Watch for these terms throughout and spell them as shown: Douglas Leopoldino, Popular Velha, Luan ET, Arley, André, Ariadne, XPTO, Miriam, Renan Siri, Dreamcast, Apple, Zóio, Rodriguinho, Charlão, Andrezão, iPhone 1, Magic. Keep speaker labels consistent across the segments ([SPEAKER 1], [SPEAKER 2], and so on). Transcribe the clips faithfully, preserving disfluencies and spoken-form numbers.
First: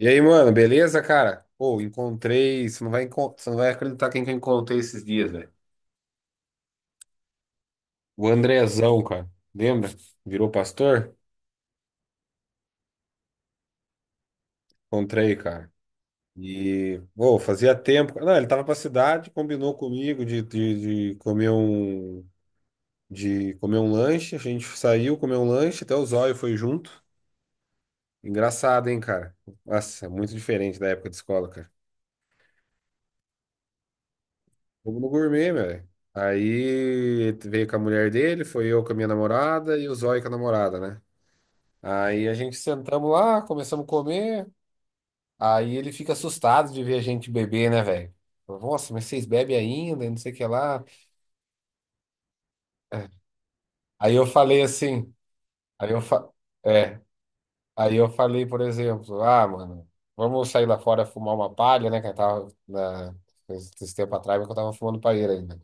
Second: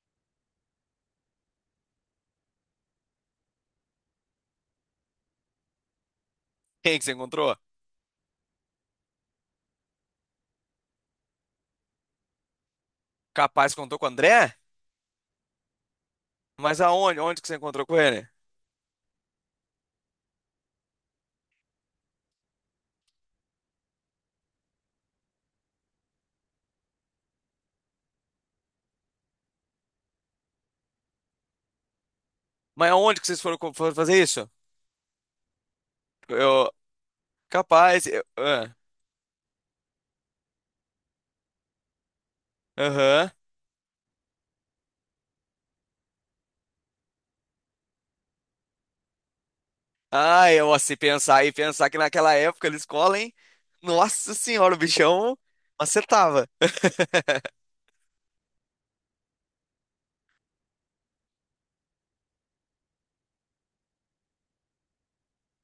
[SPEAKER 1] E aí, mano, beleza, cara? Pô, encontrei. Você não vai, encon- você não vai acreditar quem que eu encontrei esses dias, velho.
[SPEAKER 2] Quem que você encontrou?
[SPEAKER 1] O Andrezão, cara. Lembra? Virou pastor?
[SPEAKER 2] Capaz que contou com o André?
[SPEAKER 1] Encontrei, cara.
[SPEAKER 2] Mas
[SPEAKER 1] E,
[SPEAKER 2] aonde?
[SPEAKER 1] pô,
[SPEAKER 2] Onde que você
[SPEAKER 1] fazia
[SPEAKER 2] encontrou com
[SPEAKER 1] tempo.
[SPEAKER 2] ele?
[SPEAKER 1] Não, ele tava pra cidade, combinou comigo de, de, de comer um. De comer um lanche. A gente saiu, comeu um lanche, até o Zóio foi junto. Engraçado, hein, cara? Nossa, é muito diferente da época de escola, cara.
[SPEAKER 2] Mas aonde que vocês foram, co- foram fazer isso?
[SPEAKER 1] Fomos no gourmet, velho.
[SPEAKER 2] Eu,
[SPEAKER 1] Aí veio com a
[SPEAKER 2] capaz,
[SPEAKER 1] mulher
[SPEAKER 2] eu,
[SPEAKER 1] dele, foi
[SPEAKER 2] ah,
[SPEAKER 1] eu com a minha namorada e o Zóio com a namorada, né? Aí a gente sentamos
[SPEAKER 2] aham.
[SPEAKER 1] lá, começamos a comer. Aí ele fica assustado de ver a gente beber, né, velho? Falou, nossa, mas vocês bebem ainda, e não sei o que
[SPEAKER 2] Ah, eu,
[SPEAKER 1] lá.
[SPEAKER 2] se pensar e pensar que naquela época na
[SPEAKER 1] É.
[SPEAKER 2] escola, hein?
[SPEAKER 1] Aí eu
[SPEAKER 2] Nossa
[SPEAKER 1] falei
[SPEAKER 2] senhora, o
[SPEAKER 1] assim,
[SPEAKER 2] bichão
[SPEAKER 1] aí eu fa...
[SPEAKER 2] acertava.
[SPEAKER 1] é, aí eu falei, por exemplo, ah, mano, vamos sair lá fora fumar uma palha, né? Que eu tava na... esse tempo atrás, mas que eu tava fumando palheira ainda.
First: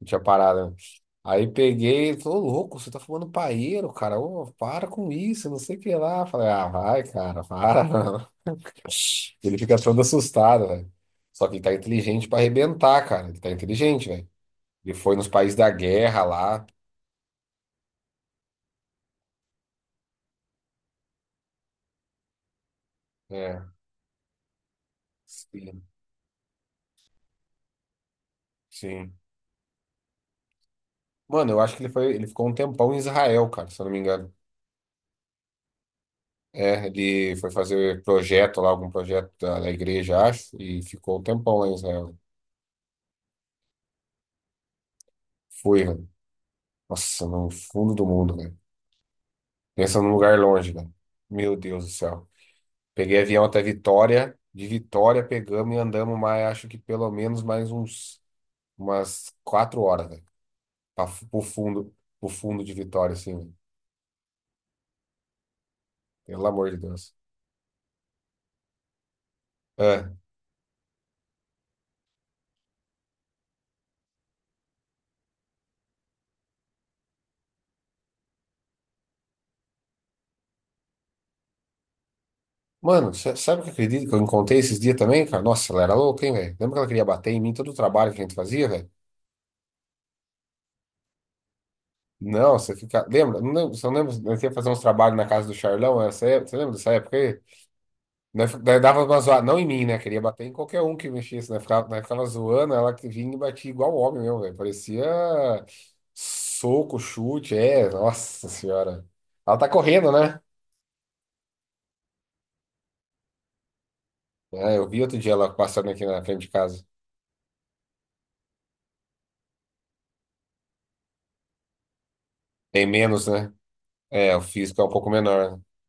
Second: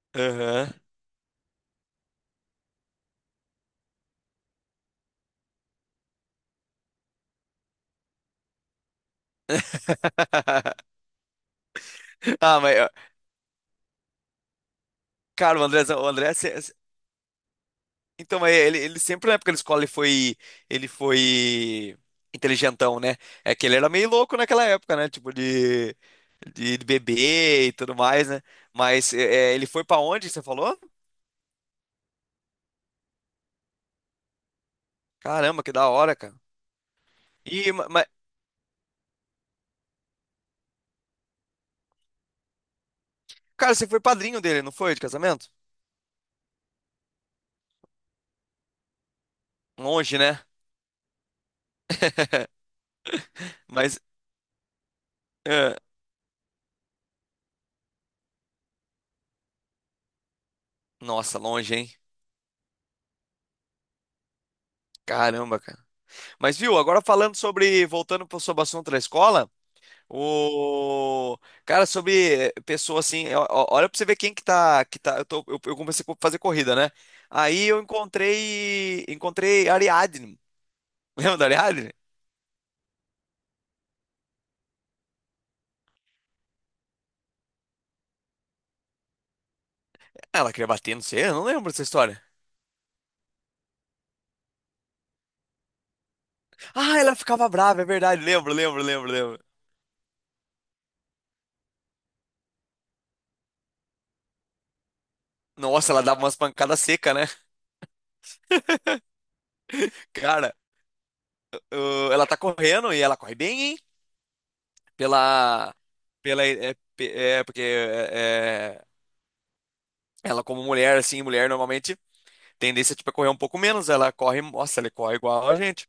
[SPEAKER 1] Não tinha parado,
[SPEAKER 2] Aham.
[SPEAKER 1] né? Aí peguei, ele falou, "Ô, louco, você tá fumando paeiro, cara. Ô, para com isso, não sei o que lá." Falei, ah, vai, cara, para. Não. Ele fica todo assustado, velho. Só que ele tá inteligente pra
[SPEAKER 2] Ah, mas, ó,
[SPEAKER 1] arrebentar, cara. Ele tá inteligente, velho. Ele foi nos países
[SPEAKER 2] cara, o
[SPEAKER 1] da
[SPEAKER 2] André, o
[SPEAKER 1] guerra
[SPEAKER 2] André,
[SPEAKER 1] lá.
[SPEAKER 2] Então, é, ele, ele sempre na época da escola ele foi, ele foi inteligentão, né? É
[SPEAKER 1] É,
[SPEAKER 2] que ele era meio louco naquela época, né? Tipo
[SPEAKER 1] sim,
[SPEAKER 2] de, de, de beber e tudo mais, né? Mas
[SPEAKER 1] sim.
[SPEAKER 2] é, é, ele foi pra onde, você falou?
[SPEAKER 1] Mano, eu acho que ele foi, ele ficou um tempão em Israel, cara, se eu não me engano.
[SPEAKER 2] Caramba, que da hora, cara.
[SPEAKER 1] É, ele foi
[SPEAKER 2] E, ma-
[SPEAKER 1] fazer
[SPEAKER 2] mas,
[SPEAKER 1] projeto lá, algum projeto da, da igreja, acho, e ficou um tempão lá em Israel.
[SPEAKER 2] cara, você foi padrinho dele, não foi, de casamento?
[SPEAKER 1] Fui, velho. Nossa, no fundo do mundo, velho. Pensa num
[SPEAKER 2] Longe,
[SPEAKER 1] lugar
[SPEAKER 2] né?
[SPEAKER 1] longe, cara. Meu Deus do céu. Peguei avião até
[SPEAKER 2] Mas,
[SPEAKER 1] Vitória. De Vitória pegamos
[SPEAKER 2] é,
[SPEAKER 1] e andamos mais, acho que pelo menos mais uns umas quatro horas, velho. Pra fu-
[SPEAKER 2] nossa,
[SPEAKER 1] Pro
[SPEAKER 2] longe, hein?
[SPEAKER 1] fundo, pro fundo de Vitória, assim, velho.
[SPEAKER 2] Caramba, cara.
[SPEAKER 1] Pelo
[SPEAKER 2] Mas
[SPEAKER 1] amor de
[SPEAKER 2] viu, agora
[SPEAKER 1] Deus.
[SPEAKER 2] falando sobre, voltando para o assunto da escola,
[SPEAKER 1] É.
[SPEAKER 2] o cara sobre eh, pessoa assim, ó- ó, olha pra você ver quem que tá, que tá, eu tô, eu, eu comecei a fazer corrida, né? Aí eu encontrei, encontrei Ariadne. Lembra da Ariadne?
[SPEAKER 1] Mano, sa- sabe o que eu acredito que eu encontrei esses dias também, cara? Nossa, ela era louca, hein, velho? Lembra que ela queria bater em mim todo o trabalho que a gente fazia, velho?
[SPEAKER 2] Ela queria bater, não sei, eu não lembro dessa história.
[SPEAKER 1] Não, você fica. Lembra? Não lembro, você não lembra? Nós ia fazer uns trabalhos na casa do Charlão, essa época, você lembra dessa
[SPEAKER 2] Ah, ela
[SPEAKER 1] época aí?
[SPEAKER 2] ficava brava, é verdade,
[SPEAKER 1] Nós-
[SPEAKER 2] lembro,
[SPEAKER 1] nós
[SPEAKER 2] lembro,
[SPEAKER 1] dava
[SPEAKER 2] lembro,
[SPEAKER 1] uma zoada,
[SPEAKER 2] lembro.
[SPEAKER 1] não em mim, né? Queria bater em qualquer um que mexesse, né? Ficava, nós ficava zoando, ela que vinha e batia igual homem mesmo, velho. Parecia
[SPEAKER 2] Nossa, ela dava umas pancadas
[SPEAKER 1] soco,
[SPEAKER 2] secas, né?
[SPEAKER 1] chute, é, nossa senhora. Ela tá correndo, né?
[SPEAKER 2] Cara, o- ela tá correndo e ela corre bem, hein?
[SPEAKER 1] É, eu vi outro dia ela
[SPEAKER 2] Pela,
[SPEAKER 1] passando aqui na frente
[SPEAKER 2] pela,
[SPEAKER 1] de
[SPEAKER 2] é,
[SPEAKER 1] casa.
[SPEAKER 2] pe- é, porque é, é, ela como mulher, assim, mulher normalmente
[SPEAKER 1] Tem
[SPEAKER 2] tendência tipo, é
[SPEAKER 1] menos,
[SPEAKER 2] correr um
[SPEAKER 1] né?
[SPEAKER 2] pouco menos. Ela
[SPEAKER 1] É, o
[SPEAKER 2] corre, nossa,
[SPEAKER 1] físico é um
[SPEAKER 2] ela
[SPEAKER 1] pouco
[SPEAKER 2] corre igual a
[SPEAKER 1] menor, né?
[SPEAKER 2] gente.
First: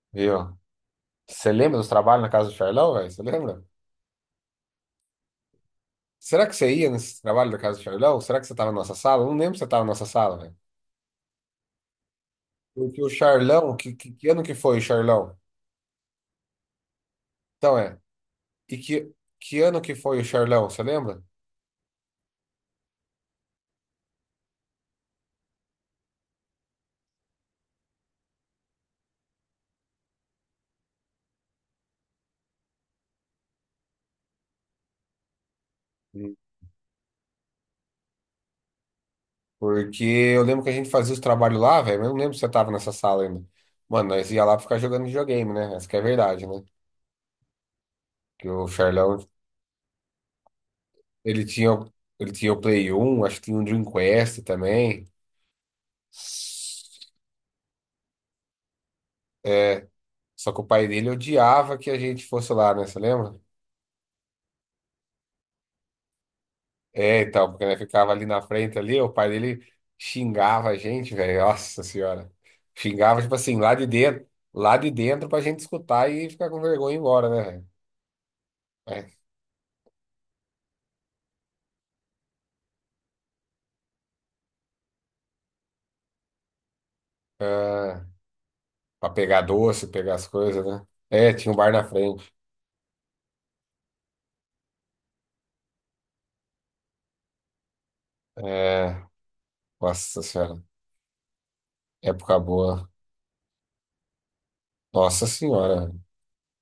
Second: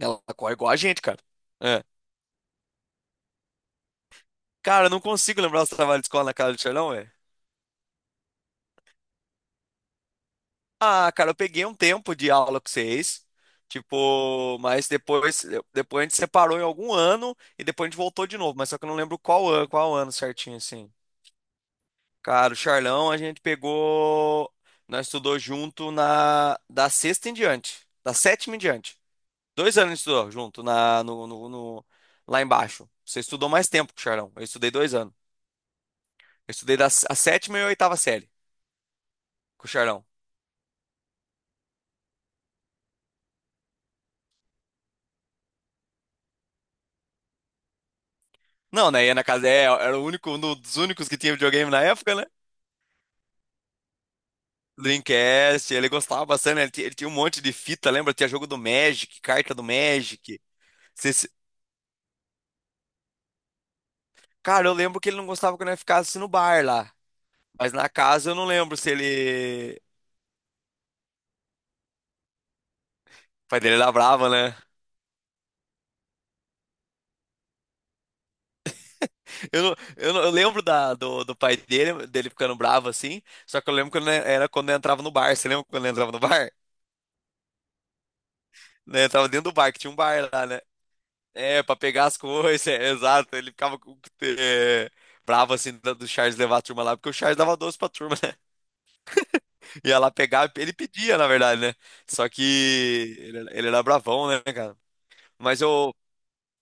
[SPEAKER 2] Ela corre
[SPEAKER 1] Viu?
[SPEAKER 2] igual a gente, cara.
[SPEAKER 1] Você lembra
[SPEAKER 2] É.
[SPEAKER 1] dos trabalhos na casa do Charlão, velho? Você lembra?
[SPEAKER 2] Cara, eu não consigo lembrar os trabalhos de escola na
[SPEAKER 1] Será
[SPEAKER 2] casa
[SPEAKER 1] que
[SPEAKER 2] do
[SPEAKER 1] você ia
[SPEAKER 2] Charlão, velho.
[SPEAKER 1] nesse trabalho da casa do Charlão? Será que você tava na nossa sala? Eu não lembro se você tava na nossa sala, velho.
[SPEAKER 2] Ah, cara, eu peguei um tempo de aula com
[SPEAKER 1] Porque o
[SPEAKER 2] vocês.
[SPEAKER 1] Charlão, que, que, que ano que
[SPEAKER 2] Tipo,
[SPEAKER 1] foi o
[SPEAKER 2] mas
[SPEAKER 1] Charlão?
[SPEAKER 2] depois, depois a gente separou em algum ano e
[SPEAKER 1] Então
[SPEAKER 2] depois a gente
[SPEAKER 1] é.
[SPEAKER 2] voltou de novo, mas
[SPEAKER 1] E
[SPEAKER 2] só que eu não
[SPEAKER 1] que,
[SPEAKER 2] lembro qual
[SPEAKER 1] que
[SPEAKER 2] ano,
[SPEAKER 1] ano
[SPEAKER 2] qual
[SPEAKER 1] que
[SPEAKER 2] ano
[SPEAKER 1] foi o
[SPEAKER 2] certinho,
[SPEAKER 1] Charlão, você
[SPEAKER 2] assim.
[SPEAKER 1] lembra?
[SPEAKER 2] Cara, o Charlão a gente pegou. Nós estudou junto na da sexta em diante. Da sétima em diante. Dois anos a gente estudou junto na, no, no- no- lá embaixo. Você estudou mais tempo com o Charlão. Eu estudei dois anos.
[SPEAKER 1] Sim.
[SPEAKER 2] Eu estudei da s- a sétima e a oitava série com o
[SPEAKER 1] Porque
[SPEAKER 2] Charlão.
[SPEAKER 1] eu lembro que a gente fazia os trabalhos lá, velho, mas eu não lembro se você tava nessa sala ainda. Mano, nós ia lá pra ficar jogando videogame, né? Essa que é a verdade, né? Que o
[SPEAKER 2] Não, né? Ia
[SPEAKER 1] Charlão,
[SPEAKER 2] na casa. É, era o único, um dos únicos que tinha
[SPEAKER 1] ele
[SPEAKER 2] videogame
[SPEAKER 1] tinha,
[SPEAKER 2] na
[SPEAKER 1] o-
[SPEAKER 2] época, né?
[SPEAKER 1] ele tinha o Play um, acho que tinha o Dream Quest também.
[SPEAKER 2] Dreamcast, ele gostava bastante, né? Ele, ti- ele tinha um monte de fita, lembra? Tinha jogo do Magic, carta do
[SPEAKER 1] É,
[SPEAKER 2] Magic.
[SPEAKER 1] só que o pai dele
[SPEAKER 2] Você se-
[SPEAKER 1] odiava que a gente fosse lá, né? Você lembra?
[SPEAKER 2] Cara, eu lembro que ele não gostava quando eu ficava assim no bar lá.
[SPEAKER 1] É, então, porque
[SPEAKER 2] Mas
[SPEAKER 1] ele
[SPEAKER 2] na
[SPEAKER 1] ficava ali
[SPEAKER 2] casa eu
[SPEAKER 1] na
[SPEAKER 2] não lembro
[SPEAKER 1] frente
[SPEAKER 2] se
[SPEAKER 1] ali, o pai dele
[SPEAKER 2] ele.
[SPEAKER 1] xingava a gente, velho. Nossa senhora. Xingava, tipo
[SPEAKER 2] O
[SPEAKER 1] assim,
[SPEAKER 2] pai
[SPEAKER 1] lá
[SPEAKER 2] dele
[SPEAKER 1] de
[SPEAKER 2] era
[SPEAKER 1] dentro,
[SPEAKER 2] brava, né?
[SPEAKER 1] lá de dentro pra gente escutar e ficar com vergonha e ir embora, né, velho? É,
[SPEAKER 2] Eu, não- eu, não- eu lembro da, do, do pai dele, dele ficando bravo assim, só que eu lembro quando é, era quando eu entrava no bar. Você lembra quando eu entrava no bar?
[SPEAKER 1] ah,
[SPEAKER 2] Né, eu
[SPEAKER 1] pra
[SPEAKER 2] entrava
[SPEAKER 1] pegar
[SPEAKER 2] dentro do bar, que
[SPEAKER 1] doce,
[SPEAKER 2] tinha um
[SPEAKER 1] pegar as
[SPEAKER 2] bar lá, né?
[SPEAKER 1] coisas, né? É, tinha um
[SPEAKER 2] É,
[SPEAKER 1] bar
[SPEAKER 2] pra
[SPEAKER 1] na
[SPEAKER 2] pegar as
[SPEAKER 1] frente.
[SPEAKER 2] coisas, é, exato. Ele ficava com- é, bravo assim do do Charles levar a turma lá, porque o Charles dava doce pra turma, né?
[SPEAKER 1] É,
[SPEAKER 2] Ia lá
[SPEAKER 1] nossa
[SPEAKER 2] pegar,
[SPEAKER 1] senhora.
[SPEAKER 2] ele pedia, na verdade, né? Só
[SPEAKER 1] Época
[SPEAKER 2] que
[SPEAKER 1] boa.
[SPEAKER 2] ele, ele era bravão, né, cara?
[SPEAKER 1] Nossa
[SPEAKER 2] Mas
[SPEAKER 1] senhora,
[SPEAKER 2] eu,
[SPEAKER 1] velho.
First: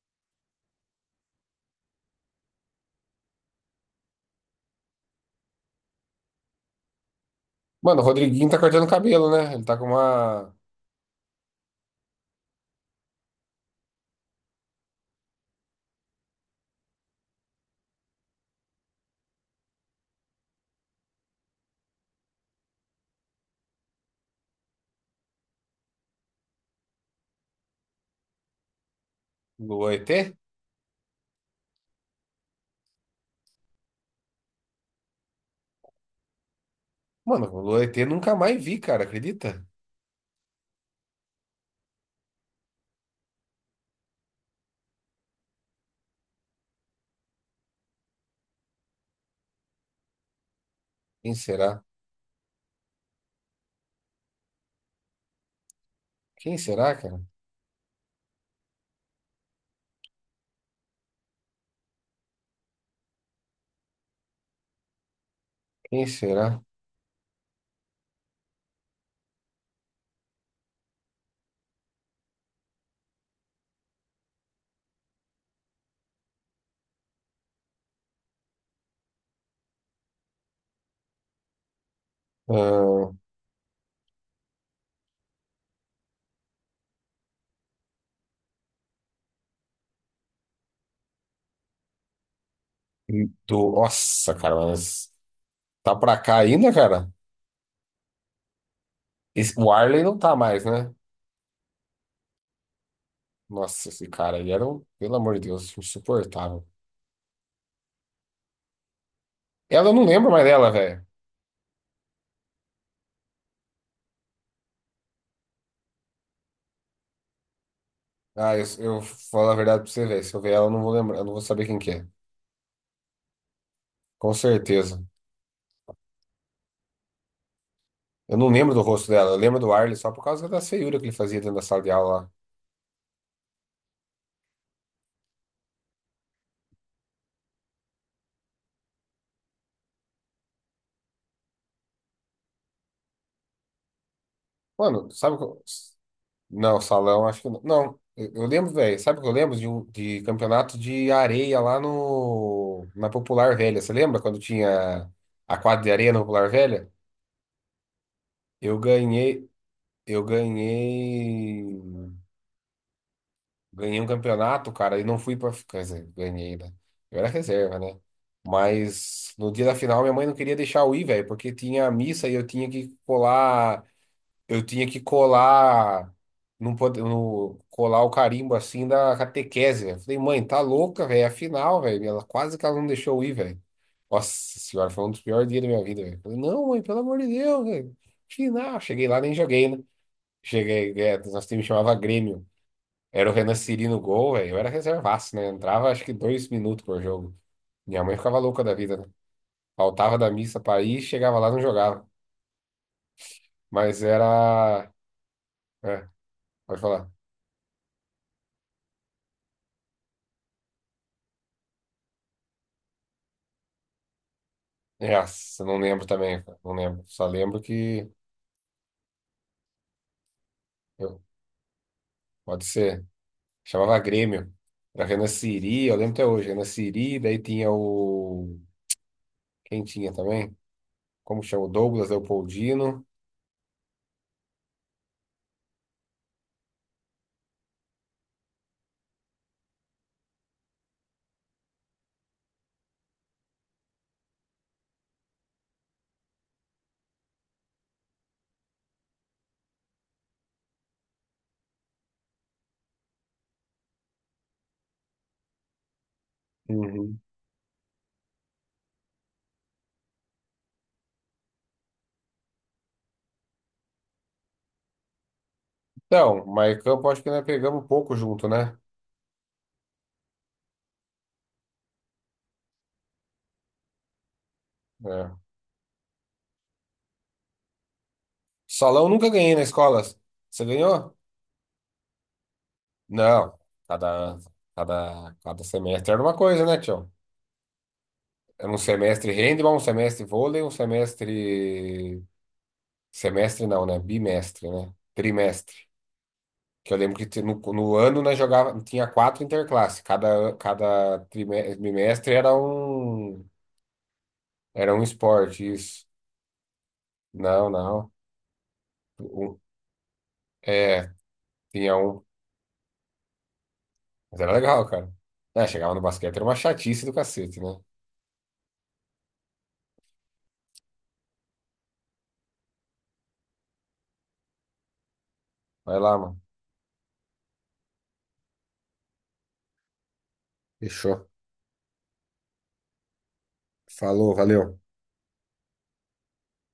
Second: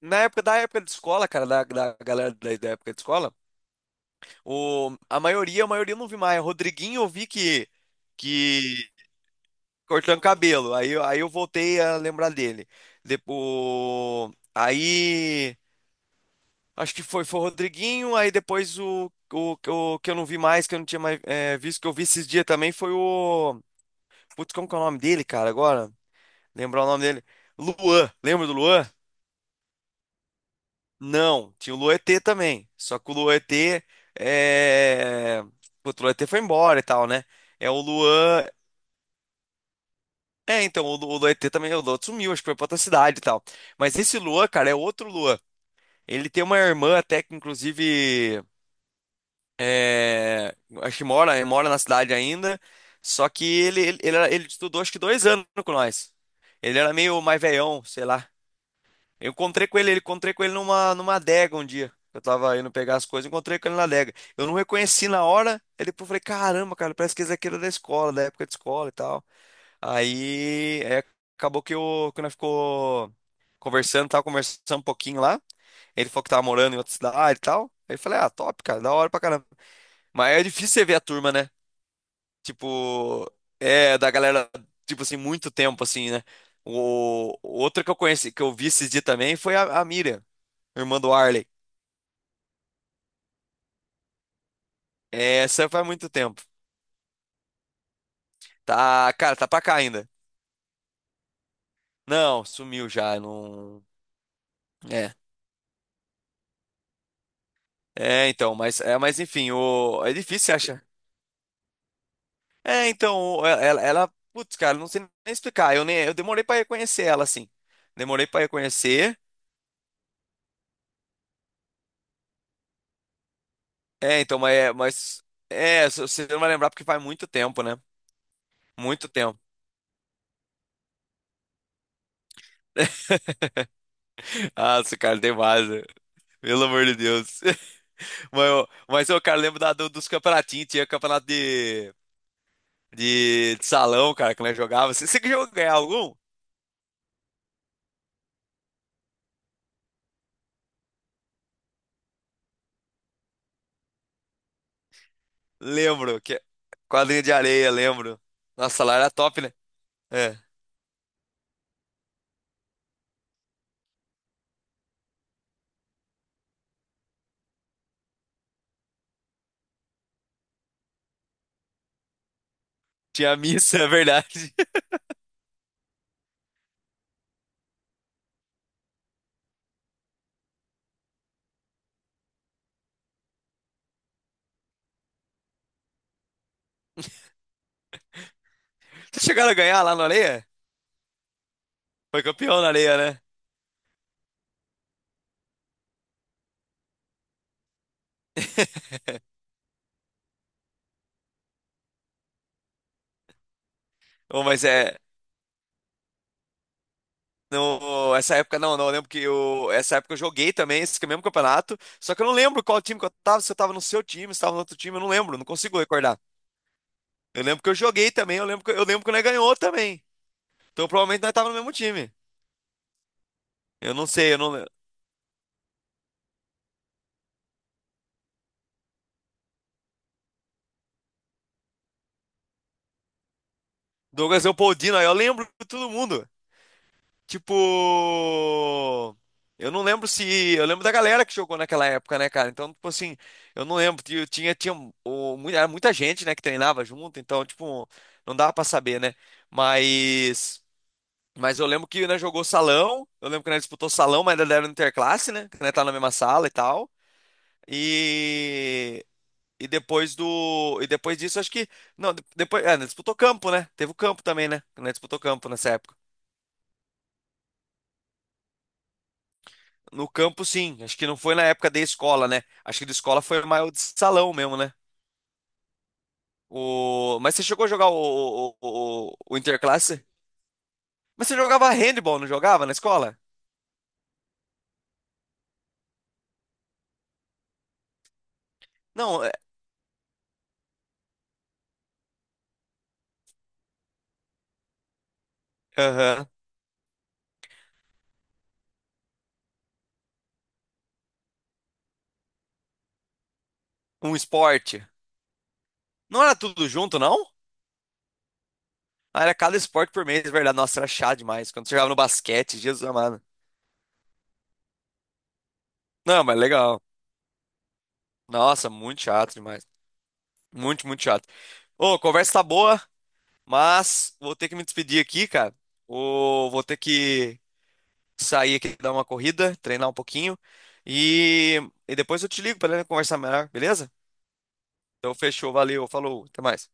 [SPEAKER 2] na época da época de escola, cara, da, da galera da da época de escola. O, a maioria, a maioria eu não vi mais. O Rodriguinho eu vi que,
[SPEAKER 1] Mano, o Rodriguinho tá
[SPEAKER 2] que
[SPEAKER 1] cortando cabelo, né? Ele tá com
[SPEAKER 2] cortando
[SPEAKER 1] uma
[SPEAKER 2] cabelo. Aí, eu- aí eu voltei a lembrar dele. Depois, aí acho que foi, foi o Rodriguinho, aí depois o, o, o que eu não vi mais, que eu não tinha mais é, visto, que eu vi esses dias também foi o. Putz, como que é o nome dele, cara, agora? Lembrar o nome dele. Luan, lembra do Luan?
[SPEAKER 1] lua E T?
[SPEAKER 2] Não, tinha o Luan E T também. Só que o Luan E T é. Putz, o Luan E T foi embora e tal, né?
[SPEAKER 1] Mano,
[SPEAKER 2] É o
[SPEAKER 1] lua E T nunca
[SPEAKER 2] Luan.
[SPEAKER 1] mais vi, cara, acredita?
[SPEAKER 2] É, então, o, Lu- o Luan E T também, o Luan sumiu, acho que foi pra outra cidade e tal. Mas esse Luan, cara, é outro Luan. Ele tem uma irmã até que, inclusive, é, acho que
[SPEAKER 1] Quem
[SPEAKER 2] mora, mora na
[SPEAKER 1] será?
[SPEAKER 2] cidade ainda. Só que ele, ele, ele, era- ele estudou acho que dois anos com nós.
[SPEAKER 1] Quem
[SPEAKER 2] Ele era
[SPEAKER 1] será, cara?
[SPEAKER 2] meio mais velhão, sei lá. Eu encontrei com ele, ele encontrei com ele numa, numa adega um dia. Eu tava indo pegar as coisas, encontrei com ele na adega. Eu não reconheci na hora, aí depois
[SPEAKER 1] Quem
[SPEAKER 2] eu falei,
[SPEAKER 1] será?
[SPEAKER 2] caramba, cara, parece que esse aqui era da escola, da época de escola e tal. Aí é, acabou que o que nós ficou conversando, tava conversando um pouquinho lá. Ele falou que tava morando em outra cidade e tal. Aí eu falei, ah, top, cara, da hora pra caramba. Mas é difícil você ver a turma, né?
[SPEAKER 1] Ah,
[SPEAKER 2] Tipo, é da galera, tipo assim, muito tempo, assim, né? O outra que eu conheci, que eu vi esse dia também, foi a, a Miriam, irmã do Arley.
[SPEAKER 1] do... Nossa, cara, mas
[SPEAKER 2] Essa faz
[SPEAKER 1] tá
[SPEAKER 2] muito
[SPEAKER 1] pra cá
[SPEAKER 2] tempo.
[SPEAKER 1] ainda, cara?
[SPEAKER 2] Tá, cara, tá
[SPEAKER 1] Esse-
[SPEAKER 2] pra
[SPEAKER 1] O
[SPEAKER 2] cá
[SPEAKER 1] Arley
[SPEAKER 2] ainda.
[SPEAKER 1] não tá mais, né?
[SPEAKER 2] Não, sumiu já, não.
[SPEAKER 1] Nossa, esse cara, ele era um,
[SPEAKER 2] É.
[SPEAKER 1] pelo amor de Deus, insuportável.
[SPEAKER 2] É, então, mas é, mas enfim,
[SPEAKER 1] Ela eu não
[SPEAKER 2] o é
[SPEAKER 1] lembro mais
[SPEAKER 2] difícil
[SPEAKER 1] dela,
[SPEAKER 2] achar.
[SPEAKER 1] velho.
[SPEAKER 2] É, então, ela, ela, putz, cara, não sei nem explicar. Eu nem, eu demorei pra reconhecer ela, assim. Demorei pra
[SPEAKER 1] Ah, eu, eu
[SPEAKER 2] reconhecer.
[SPEAKER 1] falo a verdade pra você, velho. Se eu ver ela, eu não vou lembrar, eu não vou saber quem que é.
[SPEAKER 2] É,
[SPEAKER 1] Com
[SPEAKER 2] então, mas,
[SPEAKER 1] certeza.
[SPEAKER 2] mas é, se- você não vai lembrar porque faz muito tempo, né?
[SPEAKER 1] Eu não lembro do rosto
[SPEAKER 2] Muito
[SPEAKER 1] dela, eu
[SPEAKER 2] tempo.
[SPEAKER 1] lembro do Arley só por causa da feiura que ele fazia dentro da sala de aula lá.
[SPEAKER 2] Ah, esse cara tem base. Pelo amor de Deus. Mas, eu- mas eu, cara, lembro da- do- dos campeonatinhos. Tinha campeonato de, de, de salão, cara, que nós jogava. Você,
[SPEAKER 1] Mano,
[SPEAKER 2] você que
[SPEAKER 1] sabe o que
[SPEAKER 2] jogou
[SPEAKER 1] eu-
[SPEAKER 2] ganhar algum?
[SPEAKER 1] Não, salão, acho que não. Não, eu, eu lembro, velho. Sabe o que eu lembro? De, um- de campeonato de areia lá no, na Popular Velha. Você lembra quando tinha a quadra de areia na
[SPEAKER 2] Lembro. Que, é
[SPEAKER 1] Popular Velha?
[SPEAKER 2] quadrinha de areia, lembro.
[SPEAKER 1] Eu
[SPEAKER 2] Nossa, lá era top,
[SPEAKER 1] ganhei,
[SPEAKER 2] né?
[SPEAKER 1] eu
[SPEAKER 2] É.
[SPEAKER 1] ganhei, ganhei um campeonato, cara, e não fui pra. Quer dizer, ganhei, né? Eu era reserva, né? Mas no dia da final, minha mãe não queria deixar eu ir, velho, porque tinha missa e eu tinha que
[SPEAKER 2] Tinha missa,
[SPEAKER 1] colar.
[SPEAKER 2] é verdade.
[SPEAKER 1] eu tinha que colar, não pode, no, colar o carimbo assim da catequese, velho. Falei, mãe, tá louca, velho? Afinal, velho, ela quase que ela não deixou eu ir, velho. Nossa senhora, foi um dos piores dias da minha vida, velho. Falei, não, mãe, pelo amor de Deus, velho. Final, cheguei lá,
[SPEAKER 2] Vocês
[SPEAKER 1] nem
[SPEAKER 2] chegaram a
[SPEAKER 1] joguei, né?
[SPEAKER 2] ganhar lá na areia?
[SPEAKER 1] Cheguei, é, nosso time chamava
[SPEAKER 2] Foi
[SPEAKER 1] Grêmio.
[SPEAKER 2] campeão na areia, né?
[SPEAKER 1] Era o Renan Siri no gol, velho. Eu era reservaço, né? Entrava acho que dois minutos por jogo. Minha mãe ficava louca da vida, né? Faltava da missa pra ir, chegava lá, não jogava. Mas
[SPEAKER 2] Ô, mas
[SPEAKER 1] era.
[SPEAKER 2] é.
[SPEAKER 1] É, pode falar.
[SPEAKER 2] No, essa época não, não. Eu lembro que eu, essa época eu joguei também esse mesmo campeonato. Só que eu não lembro qual time que eu tava, se eu tava no seu time, se tava no outro time, eu não lembro, não
[SPEAKER 1] Nossa, não
[SPEAKER 2] consigo
[SPEAKER 1] lembro
[SPEAKER 2] recordar.
[SPEAKER 1] também, cara, não lembro. Só
[SPEAKER 2] Eu
[SPEAKER 1] lembro
[SPEAKER 2] lembro que eu
[SPEAKER 1] que
[SPEAKER 2] joguei também, eu lembro que, eu lembro que nós ganhou também. Então
[SPEAKER 1] eu-
[SPEAKER 2] provavelmente nós tava no mesmo time.
[SPEAKER 1] pode ser.
[SPEAKER 2] Eu
[SPEAKER 1] Chamava
[SPEAKER 2] não sei, eu não
[SPEAKER 1] Grêmio.
[SPEAKER 2] lembro.
[SPEAKER 1] Era Renan Siri, eu lembro até hoje. Renan Siri, daí tinha o. Quem tinha também? Como chama? O Douglas Leopoldino.
[SPEAKER 2] Douglas Leopoldino, aí eu lembro de todo mundo. Tipo, eu não lembro se. Eu lembro da galera que jogou naquela época, né, cara? Então, tipo assim, eu não lembro. Eu tinha, tinha o, mu- era muita gente, né, que treinava junto, então, tipo, não dava pra saber, né? Mas. Mas eu lembro que, né, jogou salão. Eu lembro que nós disputou salão, mas ainda era interclasse, né? Que nós tá na mesma sala e tal.
[SPEAKER 1] Uhum.
[SPEAKER 2] E. E depois do. E depois disso, acho que. Não, de- depois. É, nós disputou campo, né? Teve o campo também, né? Nós disputou campo nessa época.
[SPEAKER 1] Então, mas campo acho que nós pegamos pouco junto, né?
[SPEAKER 2] No campo, sim. Acho que não foi na época da escola, né? Acho que da escola foi mais o de salão mesmo, né?
[SPEAKER 1] É.
[SPEAKER 2] O... Mas você chegou a jogar o, o,
[SPEAKER 1] Salão
[SPEAKER 2] o,
[SPEAKER 1] nunca
[SPEAKER 2] o
[SPEAKER 1] ganhei na escola.
[SPEAKER 2] Interclasse?
[SPEAKER 1] Você ganhou?
[SPEAKER 2] Mas você jogava handball, não jogava na escola?
[SPEAKER 1] Não. Cada, cada, cada semestre era uma coisa, né, tio? Era um
[SPEAKER 2] Não,
[SPEAKER 1] semestre
[SPEAKER 2] é...
[SPEAKER 1] handball, um semestre vôlei, um semestre. Semestre não, né? Bimestre, né? Trimestre.
[SPEAKER 2] aham.
[SPEAKER 1] Que eu lembro que ti- no, no ano nós jogava, tinha quatro interclasses. Cada, an- cada trime- bimestre era um,
[SPEAKER 2] Um esporte.
[SPEAKER 1] era um esporte, isso.
[SPEAKER 2] Não era tudo junto, não?
[SPEAKER 1] Não, não.
[SPEAKER 2] Ah, era cada
[SPEAKER 1] Um-
[SPEAKER 2] esporte por mês, é verdade. Nossa, era
[SPEAKER 1] É,
[SPEAKER 2] chato demais. Quando você jogava
[SPEAKER 1] tinha
[SPEAKER 2] no
[SPEAKER 1] um.
[SPEAKER 2] basquete, Jesus amado.
[SPEAKER 1] Mas era legal, cara. É, chegava no
[SPEAKER 2] Não,
[SPEAKER 1] basquete,
[SPEAKER 2] mas
[SPEAKER 1] era uma
[SPEAKER 2] legal.
[SPEAKER 1] chatice do cacete, né?
[SPEAKER 2] Nossa, muito chato demais. Muito, muito chato. Ô, a conversa tá boa, mas vou ter que me despedir aqui, cara.
[SPEAKER 1] Vai lá, mano.
[SPEAKER 2] Ô, vou ter que sair aqui, dar uma corrida, treinar um pouquinho.
[SPEAKER 1] Fechou.
[SPEAKER 2] E, e depois eu te ligo para conversar melhor, beleza?
[SPEAKER 1] Falou, valeu.
[SPEAKER 2] Então fechou, valeu, falou, até mais.